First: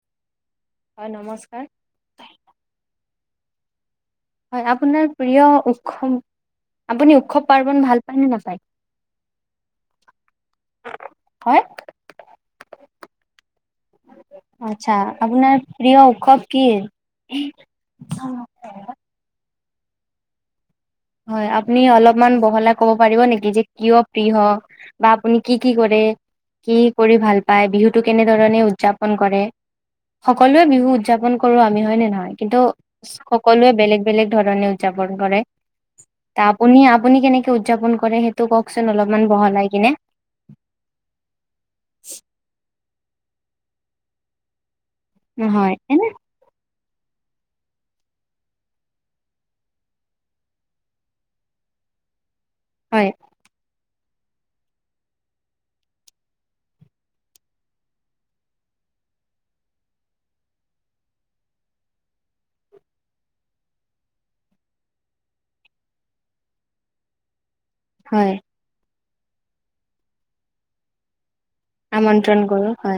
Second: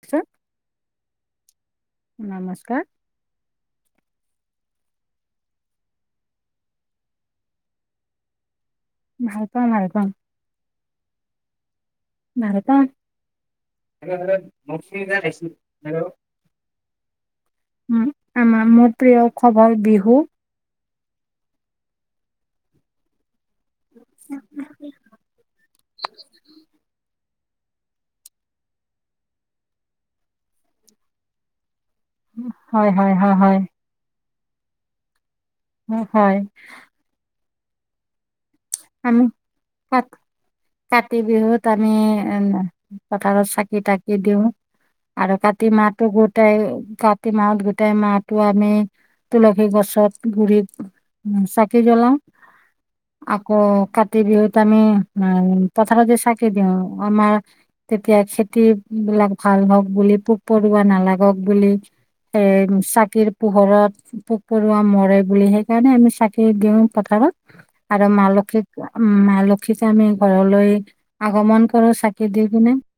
পিছত [unintelligible] হয়, নমস্কাৰ। নমস্কাৰ। হয়, আপোনাৰ প্ৰিয় উৎসৱ? আপুনি উৎসৱ পাৰ্বন ভাল পায় নে নেপায়? ভাল পাও, ভাল পাম। হয়। ভাল পাও। আতচ্ছা, আপোনাৰ প্ৰিয় উৎসৱ কি? আমাৰ মোৰ, প্ৰিয় উৎসৱ হ'ল বিহু। হয় আপুনি অলপমান বহলাই ক'ব পাৰিব নেকি? যে কিয় প্ৰিয়? বা আপুনি কি কি কৰে? কি কৰি ভাল, পাই। বিহুতো কেনেধৰণে উদযাপন কৰে? সকলোৱে বিহু উদযাপন কৰো, আমি হয় নে নহয়? কিন্তু হয় হয় হয় হয় সকলোৱে বেলেগ বেলেগ ধৰণে উদযাপন কৰে। হয় ট হয়। আপুনি আপুনি কেনেকে উদযাপন কৰে, সেইটো কওকচোন আমি অলপমান বহলাই কিনে কাত, কাতি বিহুত আমি এ পথাৰত চাকি, কি তাকি দিওঁ, আৰু কাতি হয় মাহটো এনে গোটাই কাতি মাহত গোটাই মাহটো আমি, তুলসী গছত গুৰিত উ, চাকি জ্বলাও। হয়। কাতি বিহুত আমি, উম পথাৰতো চাকি দিওঁ আমাৰ তেতিয়া খেতি বিলাক ভাল হওঁক বুলি। পোক পৰুৱা নালাগক বুলি। এ চাকিৰ পোহৰত পোক পৰুৱা মৰে বুলি, সেইকাৰণে আমি চাকি দিওঁ পথাৰত। আৰু মা হয় লক্ষীক, মা লক্ষী যে আমি ঘৰলৈ আগমন কৰো চাকি আমন্ত্ৰণ দি কৰো কিনে। হয়।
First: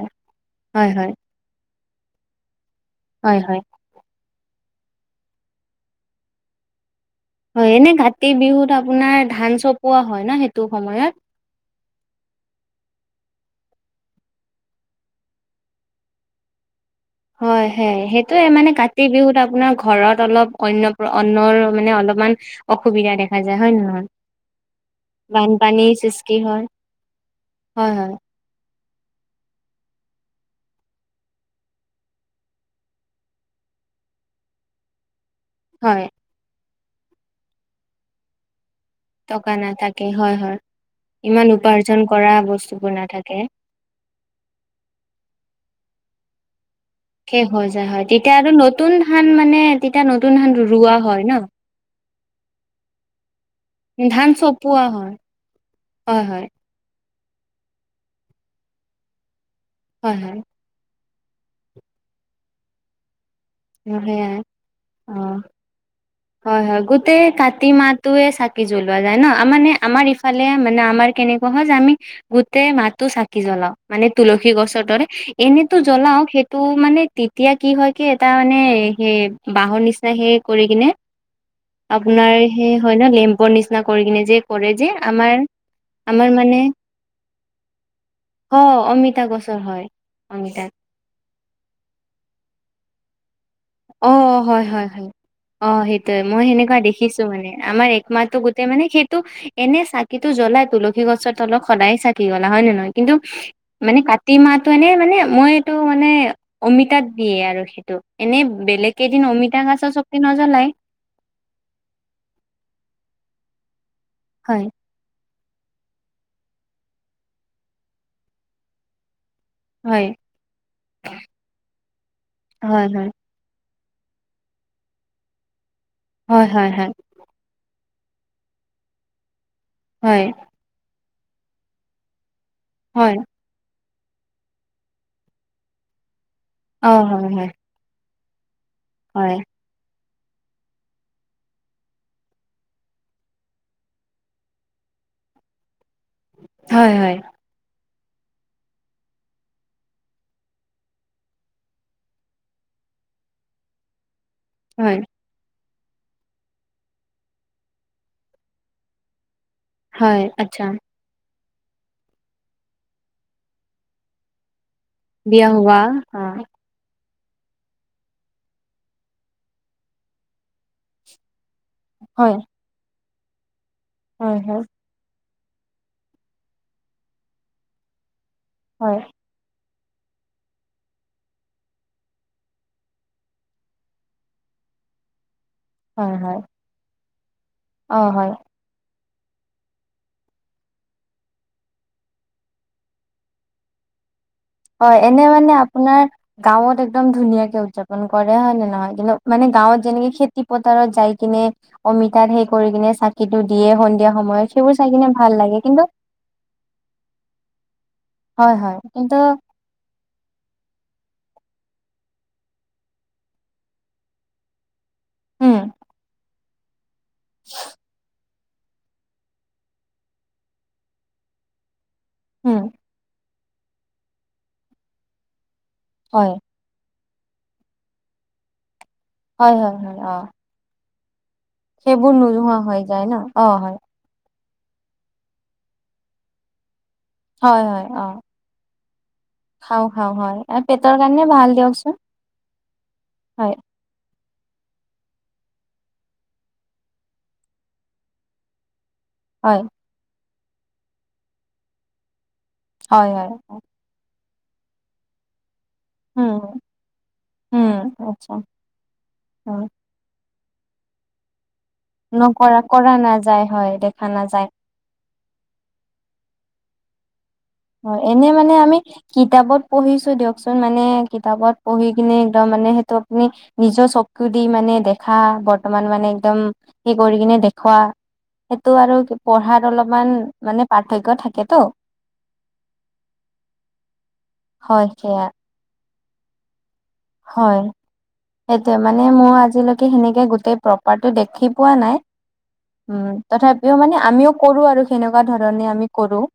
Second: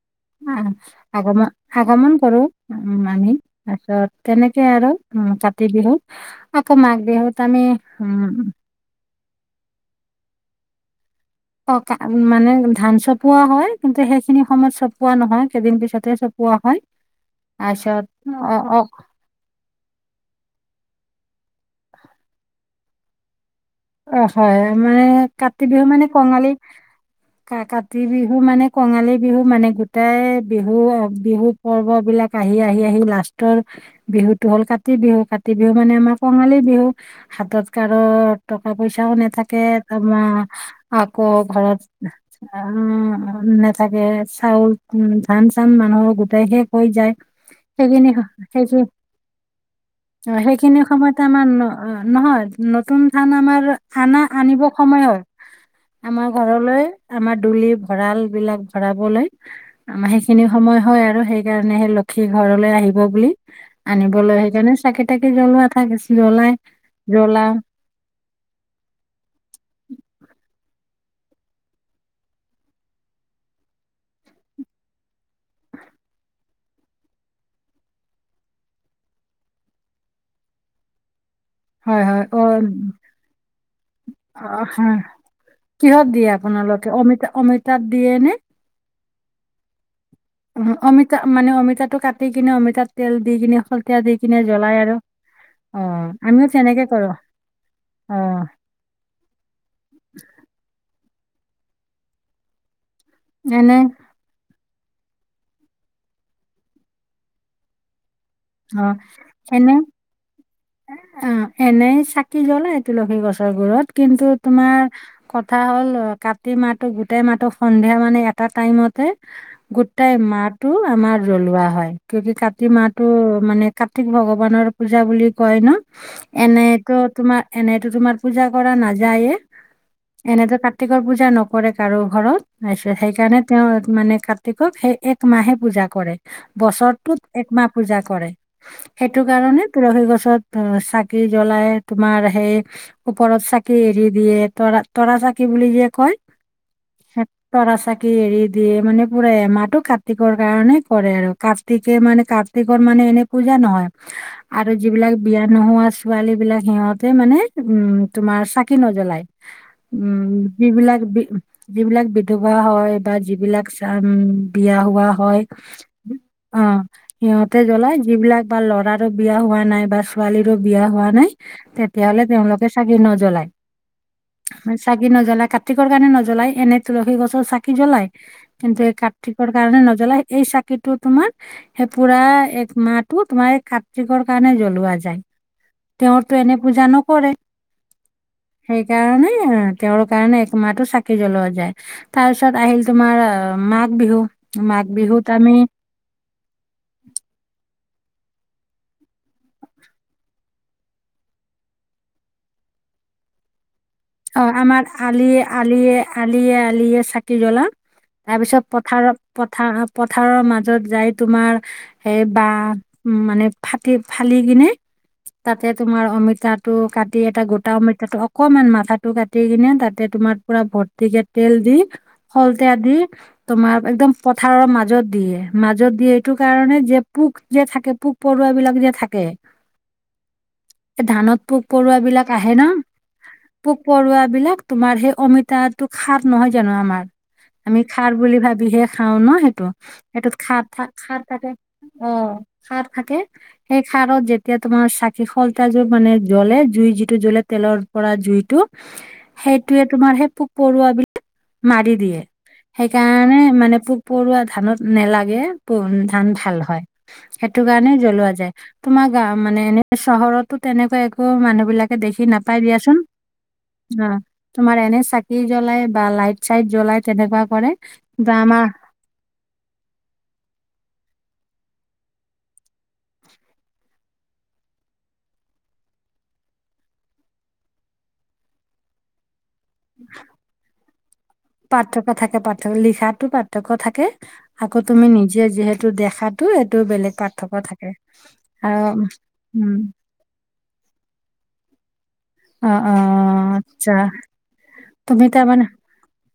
অ হয়, হয়, আগমন, আগমন কৰো। উম আমি। হয়, হয়, তাৰ পিছত তেনেকে আৰু উম কাতি বিহুত, আকৌ মাঘ বিহুত আমি হয় এনে উম কাতি বিহুত আপোনাৰ ধান চপোৱা হয় ন সেইটো সময়ত? অ, মানে ধান চপোৱা হয়। কিন্তু সেইখিনি সময়ত চপোৱা নহয়। কেইদিন পিছতে চপ পোৱা হয়। হয়, হয়। তাৰপিছত সেইটোয়ে অ মানে অ কাতি বিহুত আপোনাৰ ঘৰত অলপ অন্য অন্নৰ মানে অলপমান অসুবিধা দেখা যায়। হয় নে নহয়? অ, হয় মানে কাতি বিহু বানপানীৰ মানে সৃষ্টি কঙালী। হয়, কা হয়, কাতি হয়, বিহু মানে কঙালী বিহু মানে গোটাই বিহু, বিহু পৰ্ব বিলাক আহি-আহি- আহি লাষ্টৰ বিহুটো হ'ল কাতি। বিহু কতি কাতি বিহু মানে হয়। আমাৰ কঙালী বিহু। হাতত কাৰো পা পইচাও টকা নাথাকে হয়, তোমাৰ হয়, আকৌ ইমান ঘৰত উপাৰ্জন কৰা আ বস্তুবোৰ নাথাকে। উম নাথাকে চাউল, উম ধান চান মানুহৰ গোটাই শেষ হৈ যায়। শেষ হৈ যায় হয়, সেইখিনি, তেতিয়া আৰু সেইখি, নতুন ধান মানে তেতিয়া নতুন ধান সেইখিনি ৰোৱা হয় সময়তে আমাৰ ন অ, নহয় নতুন কাৰণ আমাৰ আনা ধান আনিব চপোৱা সময় হয়, হয়, আমাৰ হয়, ঘৰলৈ। আমাৰ ডুলিত ভঁৰাল বিলাক ভৰাবলে, আমাৰ হয়, হয়, সেইখিনি সময় হয় আৰু। সেই কাৰণে হে, লক্ষী ঘৰলৈ আহিব বুলি। আনিবলৈ সেয়াই সেইকাৰণে চাকি তাকি অ'। জ্বলোৱা ঠাই জ্বলাই জ্বলাও। তয়ে চাকি জ্বলোৱা যায় ন। মানে আমাৰ ইফালে মানে আমাৰ কেনেকুৱা হয় যে, আমি গোতেই মাহটো চাকি জ্বলাও মানে তুলসী গছৰ দৰে। এনেতো জ্বলাও। সেইটো মানে তেতিয়া কি হয় কি এটা মানে সেই বাঁহৰ নিচিনা সেই কৰি কিনে হয় হয় আপোনাৰ অ', সেই হয় নে? লেম্পৰ নিচিনা কৰি কিনে যে অ, কৰে যে। হয় আমাৰ কিহত দিয়ে? আমাৰ মানে আপোনালোকে অমিতা, অমিতা দিয়ে নে? টা গছৰ হয়। অমিতা অমিতা মানে অমিতাটো কাটি কিনে অমিতাত তেল দি কিনি শলতা দি অ কিনে হয় জ্বলাই হয় আৰু। হয় অ সেটোয়ে মই আমিও হেনেকুৱা তেনেকে কৰোঁ দেখিছোঁ মানে আমাৰ এক মাহটো অ'। গোটেই মানে সেইটো এনে চাকিটো জ্বলাই তুলসী গছৰ তলত সদায় চাকি জ্বলাই হয় নে নহয় কিন্তু এনে মানে কাতি মাহ মানে মানে মই এইটো মানে অমিতাত দিয়ে আৰু সিটো এনে অ বেলেগ কেইদিন অমিতা এনে গছৰ চকতি নজ্বলাই অ এনে চাকি জ্বলাই তুলসী গছ ত বোৰত কিন্তু হয় তোমাৰ। কথা হ'ল অ কাতি মাহটো গোটেই মাহটো সন্ধিয়া মানে এটা টাইমতে। হয় গোটাই মাহটো আমাৰ জ্বলোৱা হয় কি‌ন্তু কাতি হয় মাহ। মানে কাৰ্ত্তিক ভগৱানৰ পূজা বুলি কয় ন হয় হয় হয় এনেতো তোমাৰ এনে টো তোমাৰ পূজা কৰা নাযায়ে হয় হয় এনেতো কাৰ্ত্তিকৰ পূজা নকৰে কাৰোৰ ঘৰত। তাৰপিছত হয় সেইকাৰণে তেওঁ মানে কাৰ্ত্তিকক সেই এক মাহে পূজা কৰে। অ বছৰটোত হয় হয় একমাহ পূজা কৰে সেইটো হয় কাৰণে তুলসী গছ। আকাশত চাকি জ্বলাই তোমাৰ সেই ওপৰত চাকি এৰি দিয়ে তৰা- তৰা। চাকি বুলি যে কয় হয় হয় হে তৰা চাকি। দি এৰি দিয়ে মানে পোৰা এমাহটো কাৰ্ত্তিকৰ কাৰণে কৰে আৰু। কাৰ্ত্তিকে মানে কা কাৰ্ত্তিকৰ মানে এনে পূজা নহয় আৰু হয় যিবিলাক বিয়া নোহোৱা। ছোৱালীবিলাক সিহঁতে মানে উম, তোমাৰ চাকি নজ্বলায়। হয় উম আচ্ছা যিবিলাক বি। যিবিলাক বিধৱা হয় বা যি বিলাক চাম। বিয়া হোৱা হয় বিয়া হোৱা অ উম। সিহঁতে জ্বলাই যিবিলাক বা ল'ৰাৰো বিয়া হোৱা নাই বা ছোৱালীৰো বিয়া হোৱা নাই। তেতিয়া হ'লে হয় তেওঁলোকে চাকি নজ্বলাই, হয় হয় চাকি নজ্বলাই। কাৰ্ত্তিকৰ‌ কাৰণে নজ্বলাই এনে তুলসী গছৰ চাকি জ্বলাই কিন্তু এই হয় কাৰ্ত্তিকৰ কাৰণে ন জ্বলাই এই চাকিটো তোমাৰ হেই পুৰা এক মাহটোত তোমাৰ এ কাত্তিৰ্কৰ কাৰণে জ্বলোৱা যায়। হয় তেওঁৰ হয় তো এনে পূজা নকৰে। অ' হয়। সেই কাৰণে তেওঁৰ কাৰণে এক মাহটো‌ চাকি জ্বলোৱা যায়, তাৰ পিছত আহিল তোমাৰ মাঘ বিহু মাঘ হয়, এনে বিহুত মানে আমি আপোনাৰ গাঁৱত একদম ধুনীয়াকে উদজাপন গ্ৰহন‌ কৰে, হয় নে নহয়, কিন্তু মানে গাঁৱত যেনেকে খেতি পথাৰত যায় কিনে, অমিতাৰ হেই কৰি কিনে হে চাকিটো দিয়ে সন্ধি অ', আমাক আলিয়ে-আলিয়ে, আলিয়ে-আলিয়ে চাকি জ্বলাও। তাৰ হয় পিছত হয় পথাৰত কিন্তু পথ পথাৰৰ মাজত যাই তোমাৰ, হেই বাহ উম মানে ফাটি ফালি কিনে উম তাতে তোমাৰ অমিতাটো কাটি এটা গোটা অমিতাটো অকমান মাথাত টো কাটি কিনে তাতে তোমাৰ পুৰা ভৰ্তিকে তেল দি, উম শলতেয়া দি তোমাৰ একদম পথাৰৰ মাজত দিয়ে, মাজত দিয়ে এইটো হয় কাৰণে যে পোক যে থাকে, পোক-পৰুৱা বিলাক যে থাক হয়, হয়, হয়, অ। এ‌ ধানত পোক-পৰুৱা সেইবোৰ বিলাক আহে নোহোৱা ন। হৈ যায় ন অ হয় পোক-পৰুৱা বিলাক তোমাৰ হেই অমিতাটোক সাৰ নহয় জানো আমাৰ। হয়। আমি হয় অ ক্ষাৰ বুলি ভাবিহে খাওঁ ন হেট, খাওঁ খাওঁ হেইটোত হয় আৰু ক্ষাৰ থাক পেটৰ ক্ষাৰ কাৰণে ভাল থাকে, দিয়কচোন অ। খাৰ থাকে, হয় সেই খাৰত যেতিয়া তোমাৰ চাক সেই শলিতাযোৰ মানে জ্বলে, জুই যিটো জ্বলে তেলৰ পৰা জুইত। হয় হেইটোৱে তোমাৰ হেই পোক-পৰুৱা বিলাক মাৰি দিয়ে। হয় হয় হেইকাৰণে মানে পোক-পৰুৱা ধানত নেলাগে। পোন ধান উম ভাল হয় সেইটো উম কাৰণে জ্বলোৱা আচ্ছা যায় তোমাৰ গা অ মানে এনে চহৰত। তো তেনেকা একো মানুহ বিলাকে দেখি নাপাই নকৰা কৰা দিয়াচোন নাযায় হয় দেখা অ নাযায় তোমাৰ এনে চাকি জ্বলাই বা লাইট চাইট জ্বলাই তেনেকুৱা কৰে হয় এনে বা মানে আমাৰ আমি কিতাপত পঢ়িছো দিয়কচোন মানে কিতাপত পঢ়ি কিনে একদম মানে সেইটো আপুনি নিজৰ চকু দি মানে দেখা বৰ্তমান মানে একদম সেই কৰি কিনে দেখুৱা সেইটো আৰু পঢ়াত অলপমান মানে পাৰ্থক্য থাকে। পাৰ্থক্য থাকে পাৰ্থক্য লিখাতো পাৰ্থক্য থাকে আকৌ হয় তুমি সেয়া নিজে যিহেতু। এইটো দেখাতো এই। হয় সেইটোয়ে, মানে আৰু মোৰ উম আজিলৈকে সেনেকে গোটেই প্ৰপাৰটো দেখি পোৱা। নাই অ অ তথাপিও আচ্ছা মানে আমিও কৰো আৰু তুমি সেনেকুৱা তাৰমানে ধৰণে আমি কৰো।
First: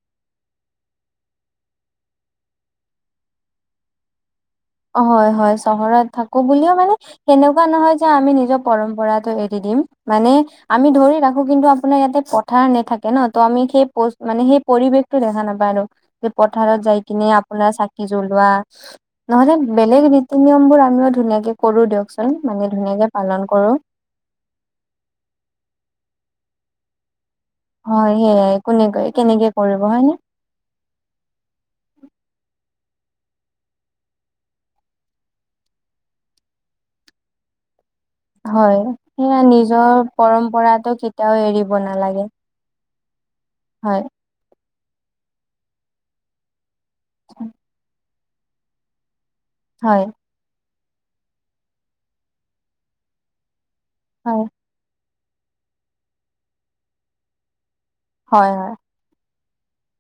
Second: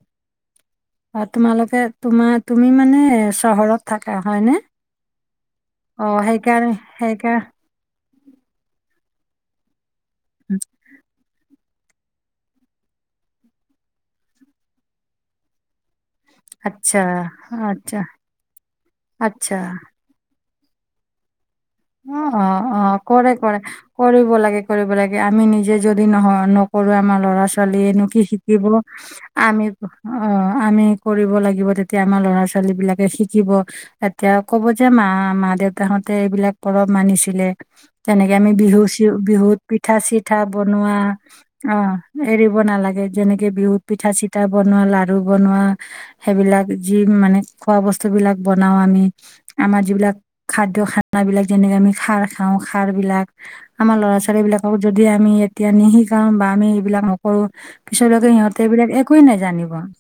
অ' তোমালোকে তোমাৰ তুমি মানে চহৰত থাকা হয় নে ' হয় -হয় চহৰত থাকো বুলিও মানে সেইকাৰ সেনেকুৱা নহয় যে আমি নিজৰ পৰম্পৰাটো টো এৰি দিম মানে আমি ধৰি ৰাখোঁ। কিন্তু আপোনাৰ ইয়াতে পথাৰ নেথাকে ন ত আমি সেই মানে সেই পৰিৱেশতটো দেখা নাপায় আৰু। যে পথাৰত আচ্ছা যাই কিনে আপোনাৰ আচ্ছা চাকি জ্বলোৱা নহ'লে আচ্ছা বেলেগ এই নিয়ম বোৰ আমিও ধুনীয়াকে কৰো দিয়কচোন অ', অ', মানে অ ', ধুনীয়াকে কৰে পালন কৰে কৰো কৰিব লাগে-কৰিব লাগে আমি নিজে যদি নহয়। নকৰো আমাৰ ল'ৰা লৰা ছোৱালী এ নো হয় কি সেয়াই শিকিব কোনে কেনেকে আমি কৰিব অ, হয় নে আমি কৰিব লাগিব তেতিয়া আমাৰ ল'ৰা ছোৱালী বিলাকে শিকিব এতিয়া কব যে মা-মা দেউতাহঁতে এইবিলাক অলপ মানিছিলে। তেনেকে আমি হয় সেয়া বিহু-বিহুত পিঠা নিজৰ চিঠা পৰম্পৰাটো বনোৱা কেতিয়াও এৰিব অ, নালাগে এৰিব নালাগে। যেনেকে বিহুত হয় পিঠা চিঠা বনোৱা লাাৰু বনোৱা সেইবিলাক যি মানে খোৱা বস্তু বস্তু বিলাক বনাও আমি আমাৰ হয় যিবিলাক খাদ্য খানাবিলাক যেনেকে আমি খাৰ খাওঁ খাৰ বিলাক আমাৰ ল'ৰা ছোৱালী হয় বিলাকৰ যদি যদি আমি এতিয়া নিশিকাও বা আমি এইবিলাক নকৰোঁ পিছলৈকে হয় সিহঁতে হয় এইবিলাক একোৱেই নেজানিব জানিব।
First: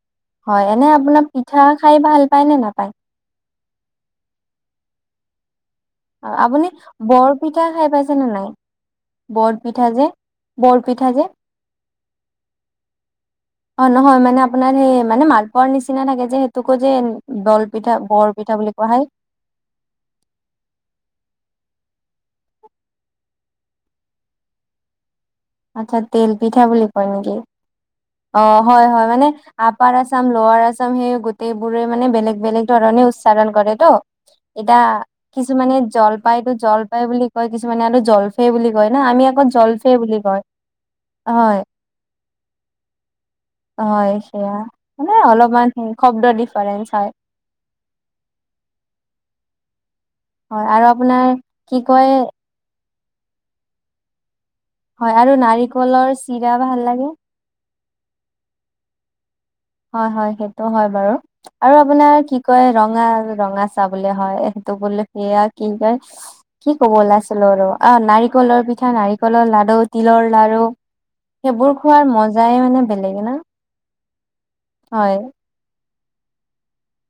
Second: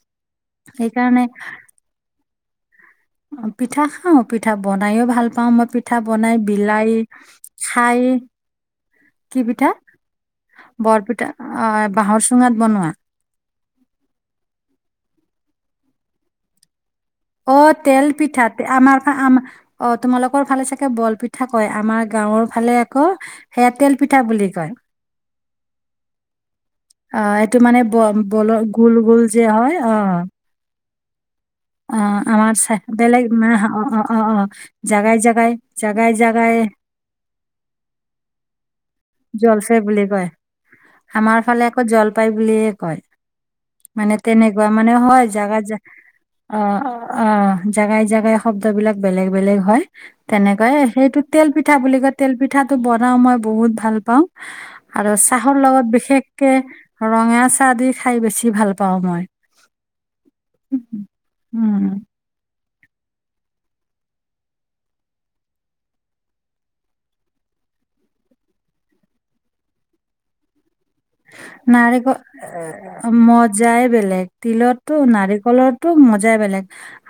হয় এনে আপোনাৰ পিঠা খাই ভাল পায় নে নাপায়। অ, পিঠা খাওঁ পিঠা বনাইও ভাল পাওঁ মই পিঠা পিঠা বনাই আপুনি বিলাই বৰপিঠা খাই। পাইছে নে নাই কি পিঠা বৰপিঠা যে বৰপিঠা অ, বাঁহৰ চুঙাত বনোৱা। অ, নহয় মানে আপোনাৰ সেই মানে মালপোৱাৰ নিচিনা থাকে যে সেইটোকোই অ, তেল পিঠা কোৱা হয় আমাৰ আম অ, তোমালোকৰ ভালে চাগে বৰপিঠা কয় আমাৰ গাঁৱৰ ফালে আকৌ সেয়া তেল পিঠা বুলি কয়। আচ্ছা তেল পিঠা বুলি ক‌ই অ নেকি এইটো মানে ব অ, বলৰ গোল হয়-হয় গোল মানে যে হয় অ আপাৰ আ‌চাম লআৰ আছাম সেই গোটেই বোৰে অ মানে বেলেগ আমাৰ বেলেগ চাই- ধৰণে বেলেগ উচ্চাৰণ মানে কৰে অ ত, অ অ অ এতিয়া জাগাই জাগাই কিছুমানে জাগাই জলপাই জাগাই জলপাই বুলি কয় কিছুমানে আৰু জলফে বুলি কয় না আমি আকৌ জলফে বুলি কয়। আমাৰ হয় ফালে আকৌ জল পায় বুলিয়ে কয়। হয় মানে সেয়া তেনেকুৱা মানে হয় জাগা অলপমান জা শব্দ অঁ ডিফাৰেন্ঞ্চ হয় অঁ জাগাই জাগাই শব্দ বিলাক বেলেগ বেলেগ হয় হয় তেনেকৈ আৰু সেইটো আপোনাৰ তেল পিঠা কি বুলি কয় তেল পিঠাটো বনাও মই বহুত ভাল পাওঁ। হয় আৰু আৰু চাহৰ লগত নাৰিকলৰ বিশেষকে চিৰা ভাল লাগে ৰঙা চাহ দি খায় বেছি ভাল পাওঁ মই। হয় হয় সেইটো হয় বাৰু আৰু উম আপোনাৰ কি কয় ৰঙা ৰঙা চাহ বোলে হয় সেইটো বোলে সেয়া কি কয় কি ক'ব ওলাইছিলোঁ আৰু অ নাৰিকলৰ পিঠা নাৰিকলৰ লাড়ু তিলৰ লাড়ু সেইবোৰ খোৱাৰ নাৰিকল মজাই মানে বেলেগে না। তিলতটো হয় নাৰিকলত টো মজাই বেলেগ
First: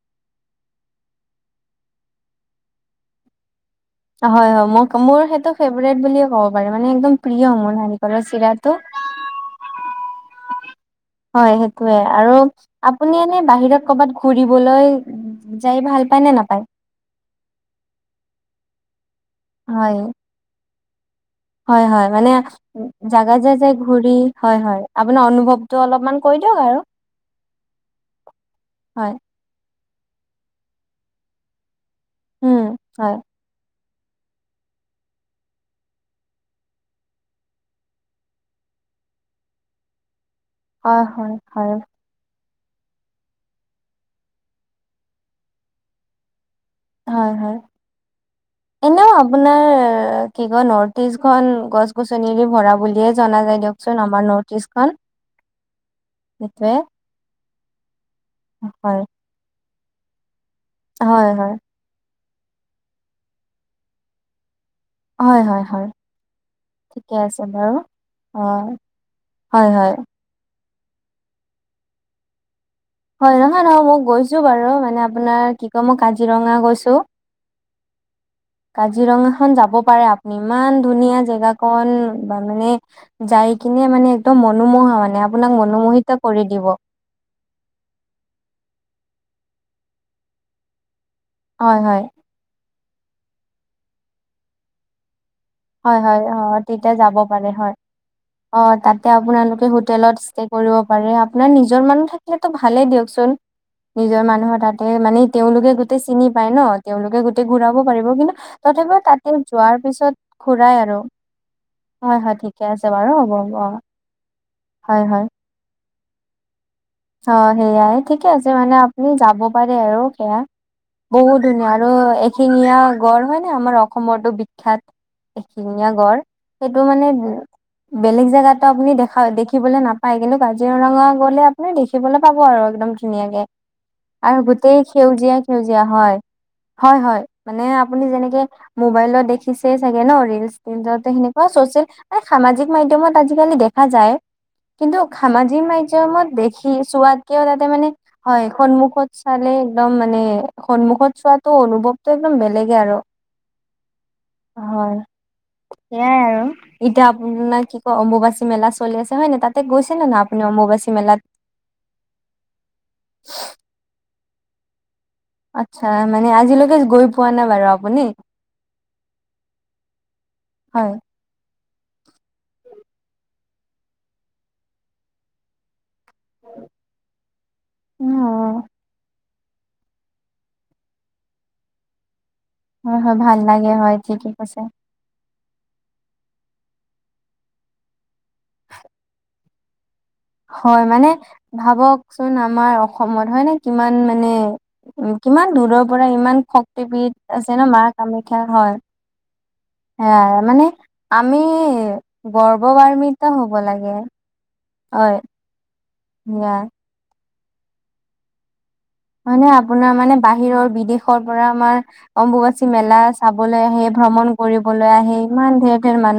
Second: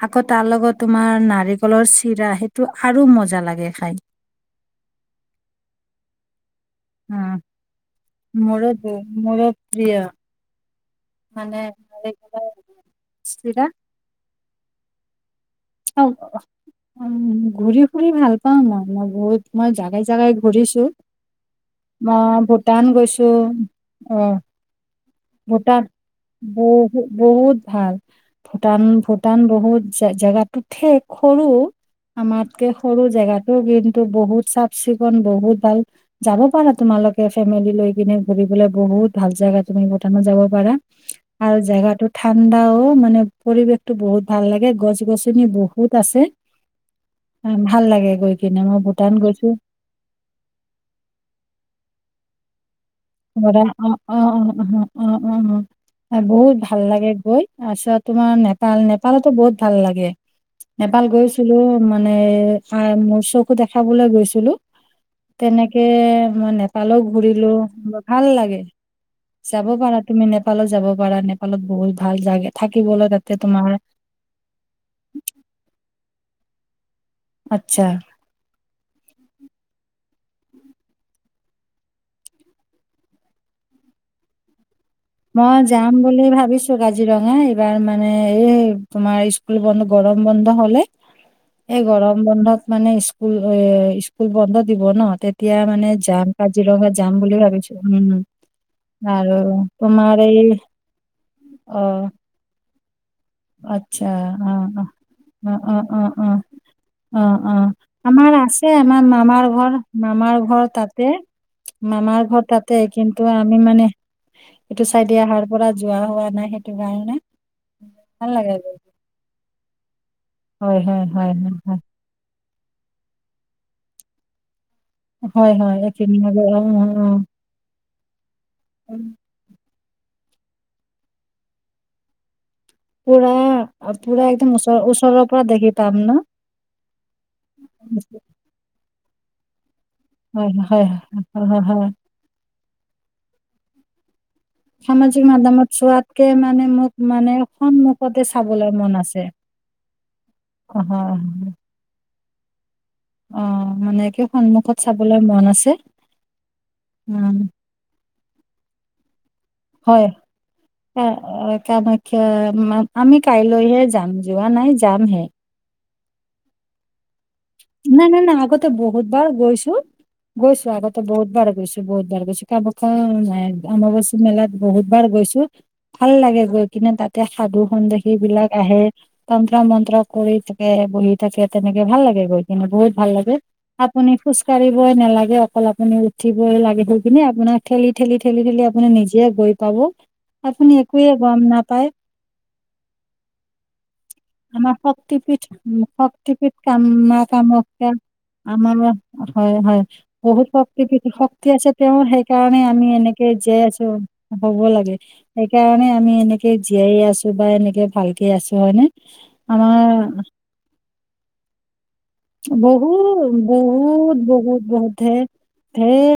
আকৌ তাৰ লগত তোমাৰ নাৰিকলৰ চিৰা সেইটো আৰু মজা লাগে খায়। হয় হয় মোক মোৰ সেইটো ফেভৰেট বুলিয়ে কব পাৰে মানে একদম উম প্ৰিয় মোৰ নাৰিকলৰ মোৰো চিৰাটো। ব- মোৰো প্ৰিয় হয় মানে সেইটোৱে আৰু নাৰিকলৰ আপুনি এনে চিৰা বাহিৰত কৰবাত ঘুৰিবলৈ যাই ভাল অ পায় নে নাপায়? উম ঘূৰি ফুৰি ভাল পাওঁ মই বহুত মই হয় জাগাই জাগাই ঘূৰিছো। হয়, হয় মানে মই ভূটান গৈছো জাগা যায়, যায় ঘূৰি অ হয়, হয়। আপোনাৰ অনুভৱটো ভূটান অলপমান কৈ দিয়ক আৰু বহু বহুত ভাল ভূটান, হয় ভূটান বহুত জেগাতো ঠেক, সৰু উম আমাতকে, সৰু হয় জেগাতটো কিন্ত বহুত চাফ- চিকুন, বহুত ভাল যাব পাৰা। তোমালোকে ফেমিলি লৈ কিনে ঘুৰিবলে বহুত বহুত ভাল জেগা, তুমি ভুটানত যাব পাৰা হয় হয় আৰু হয় জেগাতো থ ঠাণ্ডাও মানে পৰিৱেশতো বহুত ভাল লাগে গছ- গছনি বহুত আছে। হয় হয় উম ভাল লাগে গৈ। কিনে মই এনেও ভূটান গৈছো আপোনাৰ কি কয় নৰ্থ ইষ্ট খন গছ- গছনিৰে ভৰা বুলি অ, অ, অ, অ, অ, বহুত সেইটোৱে ভাল লাগে গৈ। তাৰপিছত তোমাৰ নেপাল, হয় নেপালতো বহুত ভাল লাগে নেপাল হয় গৈছিলো হয় মান মানে মোৰ চকু দেখাবলৈ গৈছিলো। হয় হয় তেনেকে হয় মই নেপালো ঠিকে আছে ঘূৰিলো। বাৰু ভাল অ লাগে যাব হয় হয় পাৰা তুমি নেপালত যাব পাৰা। নেপালত বহুত ভাল জেগা হয়, নহয়, নহয় মই গৈছো বাৰু মানে আপোনাৰ কি কয় মই কাজিৰঙা গৈছো। আচ্ছা কাজিৰঙা খন যাব পাৰে আপ -পুনি ইমান ধুনীয়া জেগা কন বা মানে যাই কিনে মানে একদম মনোমোহা হয়। মই যাম বুলি ভাবিছো কাজিৰঙা এইবাৰ মানে মানে এই তোমাৰ স্কুল বন্ধ, গৰম বন্ধ হলে হয় এই হয় গৰম বন্ধত মানে স্কুল এ স্কুল বন্ধ দিব ন এতিয়া মানে হয় হয় যাম, অ কাজিৰঙা তেতিয়া যাম যাব বুলি পাৰে ভাবিছো, হয়। উ'ম অ তাতে আৰু আপোনালোকে হোটেলত তোমাৰ এই ষ্টে কৰিব পাৰে। আপোনাৰ অ নিজৰ মানুহ থাকিলেতো ভালেই দিয়কচোন। আচ্ছা নিজৰ অ মানুহৰ অ তাতে মানে অ তেওঁলোকে অ অ গোটেই অ চিনি পায় ন তেওঁলোকে অ গোটেই অ ঘূৰাব পাৰিব। আমাৰ কিন্তু আছে তথাপিও আমাৰ তাতে মামাৰ ঘৰ যোৱাৰ পিছত। মামাৰ ঘৰ ঘুৰাই আৰু তাতে হয় মামাৰ হয় ঘৰ ঠিকে তাতে আছে বাৰু কিন্তু হ'ব আমি হ'ব অ। মানে এইটো চাই দি অহাৰ পৰা যোৱা হোৱা নাই সেইটো কাৰ অঁ, সেইয়াই ঠিকে আছে মানে আপুনি যাব পাৰে আৰু। সেয়া হয় হয় হয় বহুত হয় ধুনীয়া আৰু হয় এশিঙীয়া গঁড় হয় নে আমাৰ অসমৰতো বিখ বিখ্যাত হয় হয় এশিঙীয়া এইখিনি গঁড় আৰু অ সেইটো মানে বেলেগ জেগাতো আপুনি অ দেখা দেখিবলৈ নাপায় কিন্তু কাজিৰঙা গ'লে আপুনি দেখিবলৈ পাব আৰু একদম পুৰা ধুনীয়াকে পুৰা আৰু একদম ওচৰ গোটেই ওচৰৰ সেউজীয়া পৰা দেখি সেউজীয়া পাম হয়। ন হয় হয় মানে আপুনি যেনেকে মবাইলত দেখিছে চাগে ন হয় ৰিলচ হয় সেনেকুৱা হয় হয় চচিয়েল হয় সামাজিক মাধ্যমত আজি কালি দেখা যায় কিন্তু সামাজিক মাধ্যমত মাধ্যমন চোৱাতকে দে মানে সি মোক মানে চোৱাতকেও তাতে মানে সন্মুখতে হয় চাবলৈ মন সন্মুখত আছে চালে একদম মানে হয় সন্মুখত হয় চোৱাটো অনুভৱ তটো একদম বেলেগে আৰু। অ মানে একে সন্মুখত হয় চাবলৈ মন আ সেয়াই আৰু এতিয়া আপোনাৰ কি কয় অম্বুবাচী মেলা চলি আছে হয় নাই তাতে গৈছে নে না আপুনি? অম্বুবাচী মেলাত অ কামাখ্যা আমি কাইলৈহে যাম যোৱা নাই যামহে। হয় মানে আজিলৈকে গৈ পোৱা নাই বাৰু আপুনি নাই নাই আগতে বহুতবাৰ গৈছো গৈছো হয়। আগতে বহুতবাৰ গৈছো। বহুত বাৰ গৈছো কামাখ্যা অম্বুবাচী মেলাত বহুত বাৰ গৈছো। ভাল লাগে গৈ কিনে তাতে সাধু সন্যাসী বিলাক অ' আহে। তন্ত্ৰ মন্ত্ৰ কৰি থাকে বহি থাকে তেনেকে ভাল লাগে গৈ। কেনেকৈ হয় ভাল হয় লাগে হয় আপুনি ঠিকে খোজ কৈছে। কাঢ়িবলৈ নালাগে অকল আপুনি উঠিব লাগে সেই খিনি আপোনাক ঠেলি ঠেলি ঠেলি ঠেলি আপুনি নিজে গৈ পাব আপুনি হয় মানে একোৱে গম নাপায় ভাবক চোন আমাৰ অসমত হয় নে কিমান মানে আমাৰ শক্তিপীঠ কিমান উম, দূৰৰ পৰা ইমান শক্তিপীঠ কামা শক্তিবিদ আছে ন মা কামাখ্যা কামাখ্যা হয়। আমাৰ হয় হয় সেয়াই বহুত মানে শক্তি পিত আমি শক্তি আছে তেওঁ সেইকাৰণে আমি গৰ্বৱান্বিত এনেকে হ'ব জীয়াই আছো। লাগে হ'ব লাগে হয় সেইকাৰণে আমি সেয়া এনেকে জীয়াই আছো বা এনেকে ভালকে আছো হয় নে? মানে আপোনাৰ মানে বাহিৰৰ বিদেশৰ পৰা আমাৰ অম্বুবাচী মেলা বহুত চাবলৈ আহে বহুত ভ্ৰমণ বহুত বহুত কৰিবলৈ আহে ধেৰ ইমান ধেৰ ধেৰ মানুহ